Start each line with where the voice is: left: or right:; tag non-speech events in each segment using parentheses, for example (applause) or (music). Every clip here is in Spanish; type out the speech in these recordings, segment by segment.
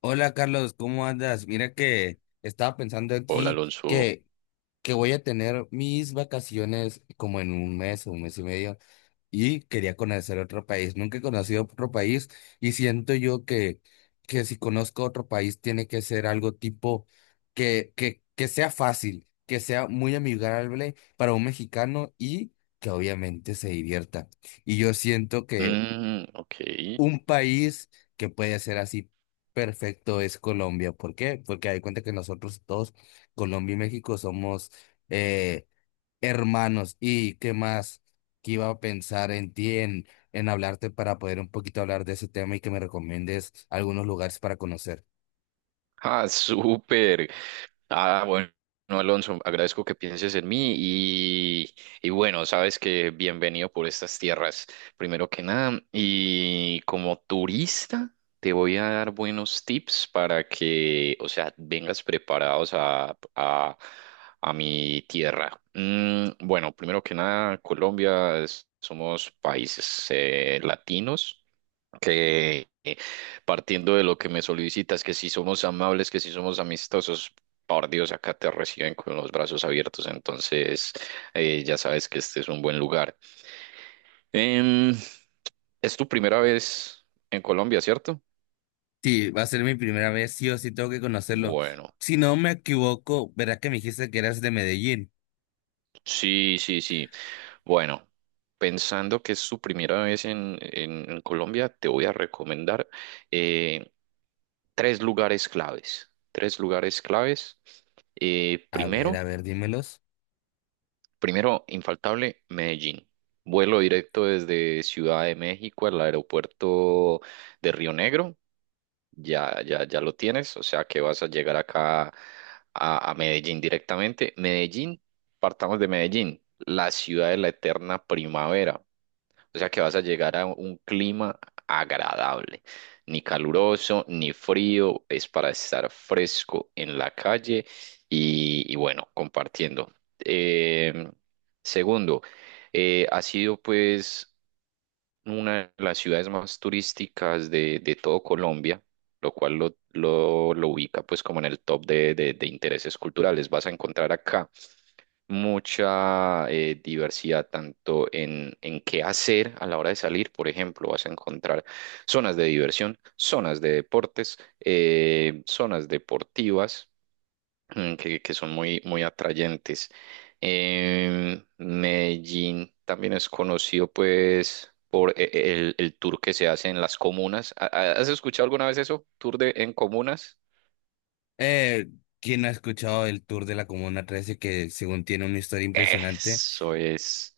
left: Hola Carlos, ¿cómo andas? Mira que estaba pensando
right: Hola
left: aquí
right: Alonso.
left: que, que voy a tener mis vacaciones como en un mes o un mes y medio y quería conocer otro país. Nunca he conocido otro país y siento yo que si conozco otro país tiene que ser algo tipo que sea fácil, que sea muy amigable para un mexicano y que obviamente se divierta. Y yo siento que
right: Mm, ok.
left: un país que puede ser así perfecto es Colombia. ¿Por qué? Porque hay cuenta que nosotros todos, Colombia y México, somos eh, hermanos. ¿Y qué más? Que iba a pensar en ti, en hablarte para poder un poquito hablar de ese tema y que me recomiendes algunos lugares para conocer.
right: Ah, (laughs) súper. Ah, bueno, Alonso, agradezco que pienses en mí y bueno, sabes que bienvenido por estas tierras, primero que nada. Y como turista, te voy a dar buenos tips para que, o sea, vengas preparados a mi tierra. Bueno, primero que nada, Colombia, somos países latinos que partiendo de lo que me solicitas, que si somos amables, que si somos amistosos, por Dios, acá te reciben con los brazos abiertos, entonces ya sabes que este es un buen lugar. Em, es tu primera vez en Colombia, ¿cierto?
left: Sí, va a ser mi primera vez, sí o sí tengo que conocerlo.
right: Bueno,
left: Si no me equivoco, verás que me dijiste que eras de Medellín.
right: sí, sí, sí. Bueno, pensando que es su primera vez en, en Colombia, te voy a recomendar eh, tres lugares claves. Tres lugares claves. Primero,
left: A ver, dímelos.
right: primero, infaltable, Medellín. Vuelo directo desde Ciudad de México al aeropuerto de Río Negro. Ya, ya, ya lo tienes, o sea que vas a llegar acá a Medellín directamente. Medellín, partamos de Medellín, la ciudad de la eterna primavera. O sea que vas a llegar a un clima agradable, ni caluroso, ni frío, es para estar fresco en la calle y bueno, compartiendo. Eh, Segundo, ha sido pues una de las ciudades más turísticas de todo Colombia, lo cual lo ubica pues como en el top de intereses culturales. Vas a encontrar acá mucha diversidad tanto en qué hacer a la hora de salir. Por ejemplo, vas a encontrar zonas de diversión, zonas de deportes, zonas deportivas, que son muy, muy atrayentes. Medellín también es conocido pues por el tour que se hace en las comunas. ¿Has escuchado alguna vez eso? ¿Tour de, en comunas?
left: Eh, ¿Quién no ha escuchado el tour de la Comuna 13 que según tiene una historia impresionante?
right: Eso es.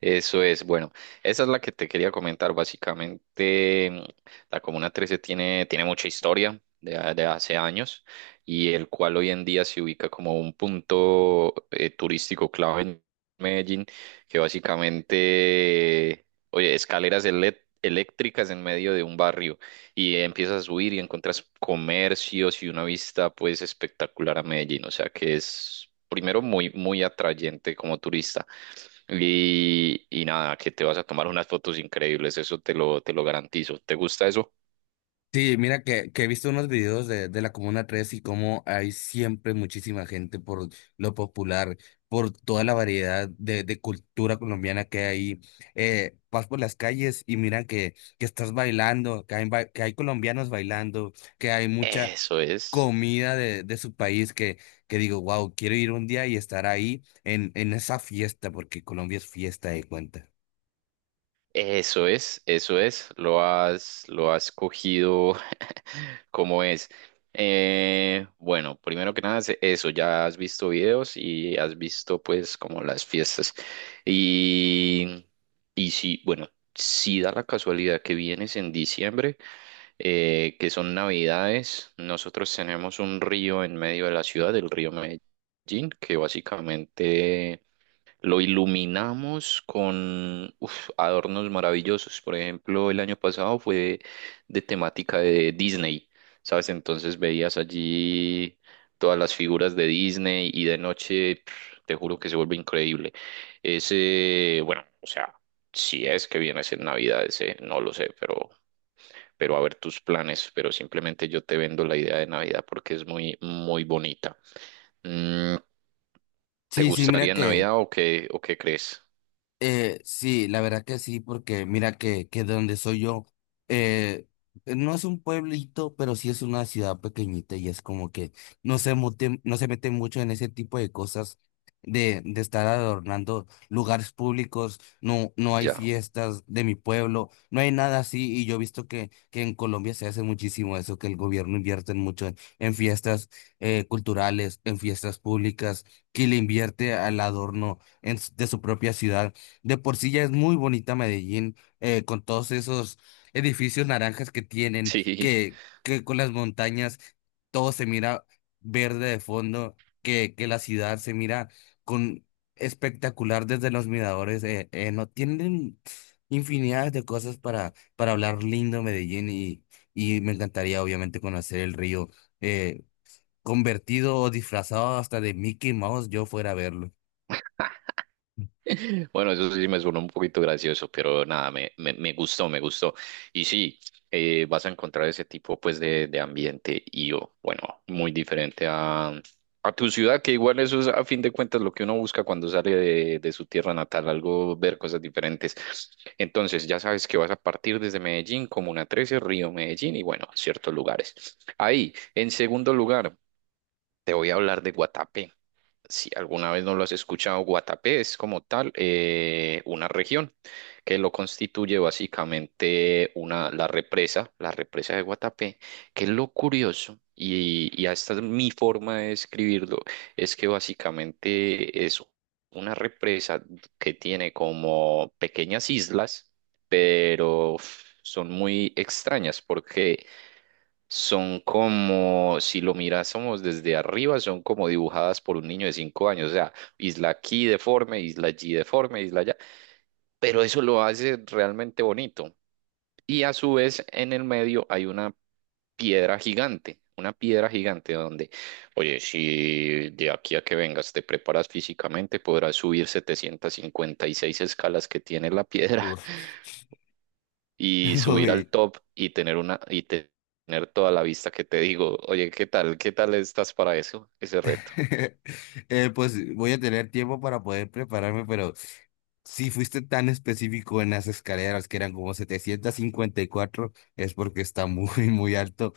right: Eso es, bueno, esa es la que te quería comentar. Básicamente, la Comuna 13 tiene mucha historia de hace años, y el cual hoy en día se ubica como un punto turístico clave en Medellín, que básicamente, oye, escaleras eléctricas en medio de un barrio, y empiezas a subir y encuentras comercios y una vista pues espectacular a Medellín, o sea que es primero muy, muy atrayente como turista. Y nada, que te vas a tomar unas fotos increíbles, eso te lo garantizo. ¿Te gusta eso?
left: Sí, mira que he visto unos videos de la Comuna 13 y cómo hay siempre muchísima gente por lo popular, por toda la variedad de cultura colombiana que hay ahí. Vas por las calles y mira que estás bailando, que hay colombianos bailando, que hay mucha,
right: Eso es,
left: comida de su país que digo, wow, quiero ir un día y estar ahí en esa fiesta, porque Colombia es fiesta de cuenta.
right: eso es, eso es. Lo has cogido (laughs) como es. Bueno, primero que nada, es eso, ya has visto videos y has visto pues como las fiestas. Y, y sí, bueno, si da la casualidad que vienes en diciembre, que son Navidades. Nosotros tenemos un río en medio de la ciudad, el río Medellín, que básicamente lo iluminamos con uf, adornos maravillosos. Por ejemplo, el año pasado fue de temática de Disney, ¿sabes? Entonces veías allí todas las figuras de Disney, y de noche, pf, te juro que se vuelve increíble. Ese, bueno, o sea... Si es que viene a ser Navidades, no lo sé, pero a ver tus planes, pero simplemente yo te vendo la idea de Navidad porque es muy, muy bonita. Mm, ¿Te
left: Sí, sí, mira
right: gustaría en
left: que,
right: Navidad o qué, crees?
left: Sí, la verdad que sí, porque mira que de donde soy yo, eh, no es un pueblito, pero sí es una ciudad pequeñita y es como que no se mete, no se mete mucho en ese tipo de cosas de estar adornando lugares públicos, no, no hay
right: Ya.
left: fiestas de mi pueblo, no hay nada así y yo he visto que en Colombia se hace muchísimo eso, que el gobierno invierte mucho en fiestas culturales, en fiestas públicas, que le invierte al adorno en de su propia ciudad. De por sí ya es muy bonita Medellín, con todos esos edificios naranjas que tienen,
right: (laughs) Sí.
left: que con las montañas todo se mira verde de fondo, que la ciudad se mira con espectacular desde los miradores. No tienen infinidad de cosas para hablar lindo Medellín y me encantaría obviamente conocer el río, eh, convertido o disfrazado hasta de Mickey Mouse, yo fuera a verlo.
right: (laughs) Bueno, eso sí me suena un poquito gracioso, pero nada, me gustó, me gustó. Y sí, vas a encontrar ese tipo pues de ambiente y oh, bueno, muy diferente a tu ciudad, que igual eso es a fin de cuentas lo que uno busca cuando sale de su tierra natal, algo, ver cosas diferentes. Entonces, ya sabes que vas a partir desde Medellín, Comuna 13, Río Medellín y bueno, ciertos lugares. Ahí, en segundo lugar. Te voy a hablar de Guatapé. Si alguna vez no lo has escuchado, Guatapé es como tal, una región que lo constituye básicamente la represa de Guatapé, que es lo curioso, y esta es mi forma de describirlo, es que básicamente es una represa que tiene como pequeñas islas, pero uf, son muy extrañas porque son como, si lo mirásemos desde arriba, son como dibujadas por un niño de 5 años, o sea, isla aquí deforme, isla allí deforme, isla allá, pero eso lo hace realmente bonito. Y a su vez, en el medio hay una piedra gigante donde, oye, si de aquí a que vengas te preparas físicamente, podrás subir 756 escalas que tiene la piedra
left: Uf,
right: y
left: (laughs)
right: subir al
left: Uy.
right: top y tener tener toda la vista que te digo, oye, ¿qué tal? ¿Qué tal estás para eso? Ese reto.
left: (laughs) Pues voy a tener tiempo para poder prepararme, pero si fuiste tan específico en las escaleras que eran como 754 es porque está muy, muy alto.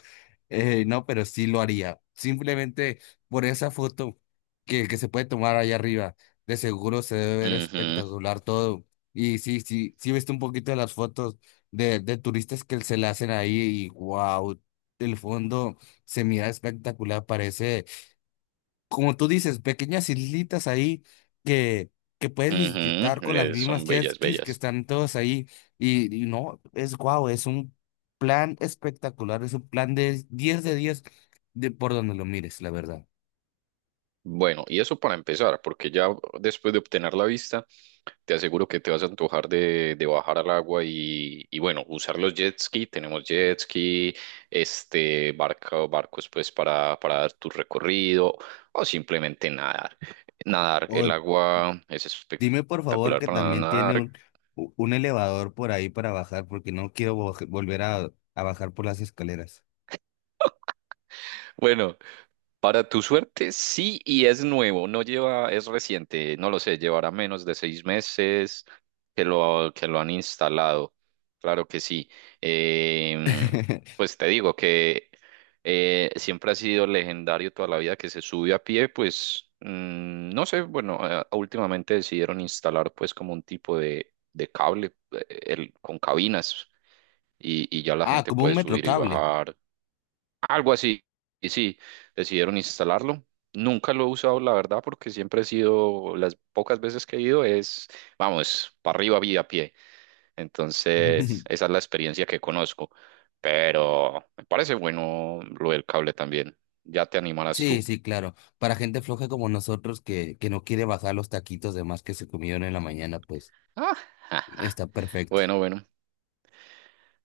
left: No, pero sí lo haría. Simplemente por esa foto que se puede tomar allá arriba, de seguro se debe ver
right: Ujú,
left: espectacular todo. Y sí, sí, sí viste un poquito de las fotos de turistas que se la hacen ahí y wow, el fondo se mira espectacular, parece como tú dices, pequeñas islitas ahí que, que puedes
right: ujú,
left: visitar con las mismas
right: son
left: jet
right: bellas,
left: skis que
right: bellas.
left: están todos ahí. Y no, es guau, es un plan espectacular, es un plan de 10 de 10 de por donde lo mires, la verdad.
right: Bueno, y eso para empezar, porque ya después de obtener la vista, te aseguro que te vas a antojar de bajar al agua y bueno, usar los jet ski. Tenemos jet ski, este, barcos pues para, dar tu recorrido o simplemente nadar. Nadar, el
left: O
right: agua es
left: dime por favor
right: espectacular
left: que
right: para
left: también tiene
right: nadar.
left: un, un elevador por ahí para bajar, porque no quiero volver a bajar por las escaleras.
right: Bueno, para tu suerte, sí, y es nuevo, no lleva, es reciente, no lo sé, llevará menos de 6 meses que lo han instalado, claro que sí. Em,
left: (laughs)
right: pues te digo que siempre ha sido legendario toda la vida que se sube a pie, pues no sé, bueno, últimamente decidieron instalar pues como un tipo de cable, con cabinas y ya la
left: Ah,
right: gente
left: como un
right: puede subir y
left: metrocable.
right: bajar algo así. Y sí, decidieron instalarlo. Nunca lo he usado, la verdad, porque siempre he sido, las pocas veces que he ido es, vamos, para arriba vía a pie. Entonces,
left: (laughs)
right: esa es la experiencia que conozco. Pero me parece bueno lo del cable también. Ya te animarás
left: Sí,
right: tú.
left: sí, claro. Para gente floja como nosotros que no quiere bajar los taquitos de más que se comieron en la mañana, pues
right: Ah, (laughs) ja, ja.
left: está perfecto.
right: Bueno, bueno.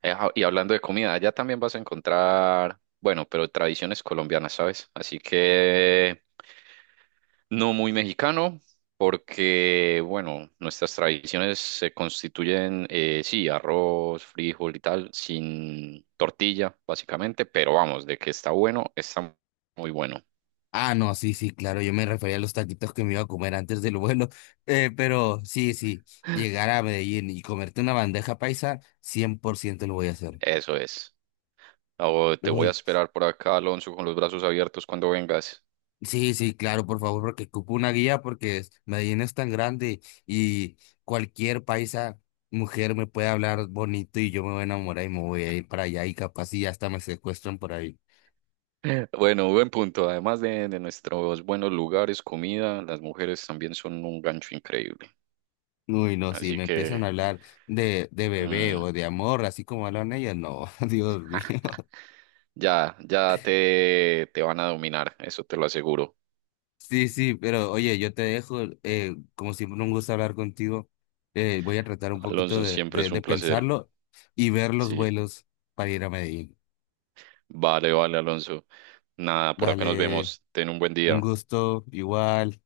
right: Y hablando de comida, allá también vas a encontrar, bueno, pero tradiciones colombianas, ¿sabes? Así que no muy mexicano, porque, bueno, nuestras tradiciones se constituyen, sí, arroz, frijol y tal, sin tortilla, básicamente, pero vamos, de que está bueno, está muy bueno.
left: Ah, no, sí, sí, claro. Yo me refería a los taquitos que me iba a comer antes del vuelo. (laughs) Pero sí, sí, llegar a Medellín y comerte una bandeja paisa, 100% lo voy a hacer.
right: Eso es. Oh, te voy a
left: Uy.
right: esperar por acá, Alonso, con los brazos abiertos cuando vengas.
left: Sí, sí, claro, por favor, porque ocupo una guía porque Medellín es tan grande y cualquier paisa mujer me puede hablar bonito y yo me voy a enamorar y me voy a ir para allá y capaz y hasta me secuestran por ahí.
right: (laughs) Bueno, buen punto. Además de nuestros buenos lugares, comida, las mujeres también son un gancho increíble.
left: Uy, no, si
right: Así
left: me empiezan a
right: que
left: hablar de bebé
right: mm,
left: o de amor, así como hablan ellas, no, (laughs) Dios mío.
right: ya, ya te van a dominar, eso te lo aseguro.
left: Sí, sí, pero oye, yo te dejo, como siempre un gusto hablar contigo, voy a tratar un poquito
right: Alonso, siempre es
left: de
right: un placer.
left: pensarlo y ver los
right: Sí,
left: vuelos para ir a Medellín.
right: vale, vale, Alonso. Nada, por acá nos
left: Dale.
right: vemos. Ten un buen
left: Un
right: día.
left: gusto igual.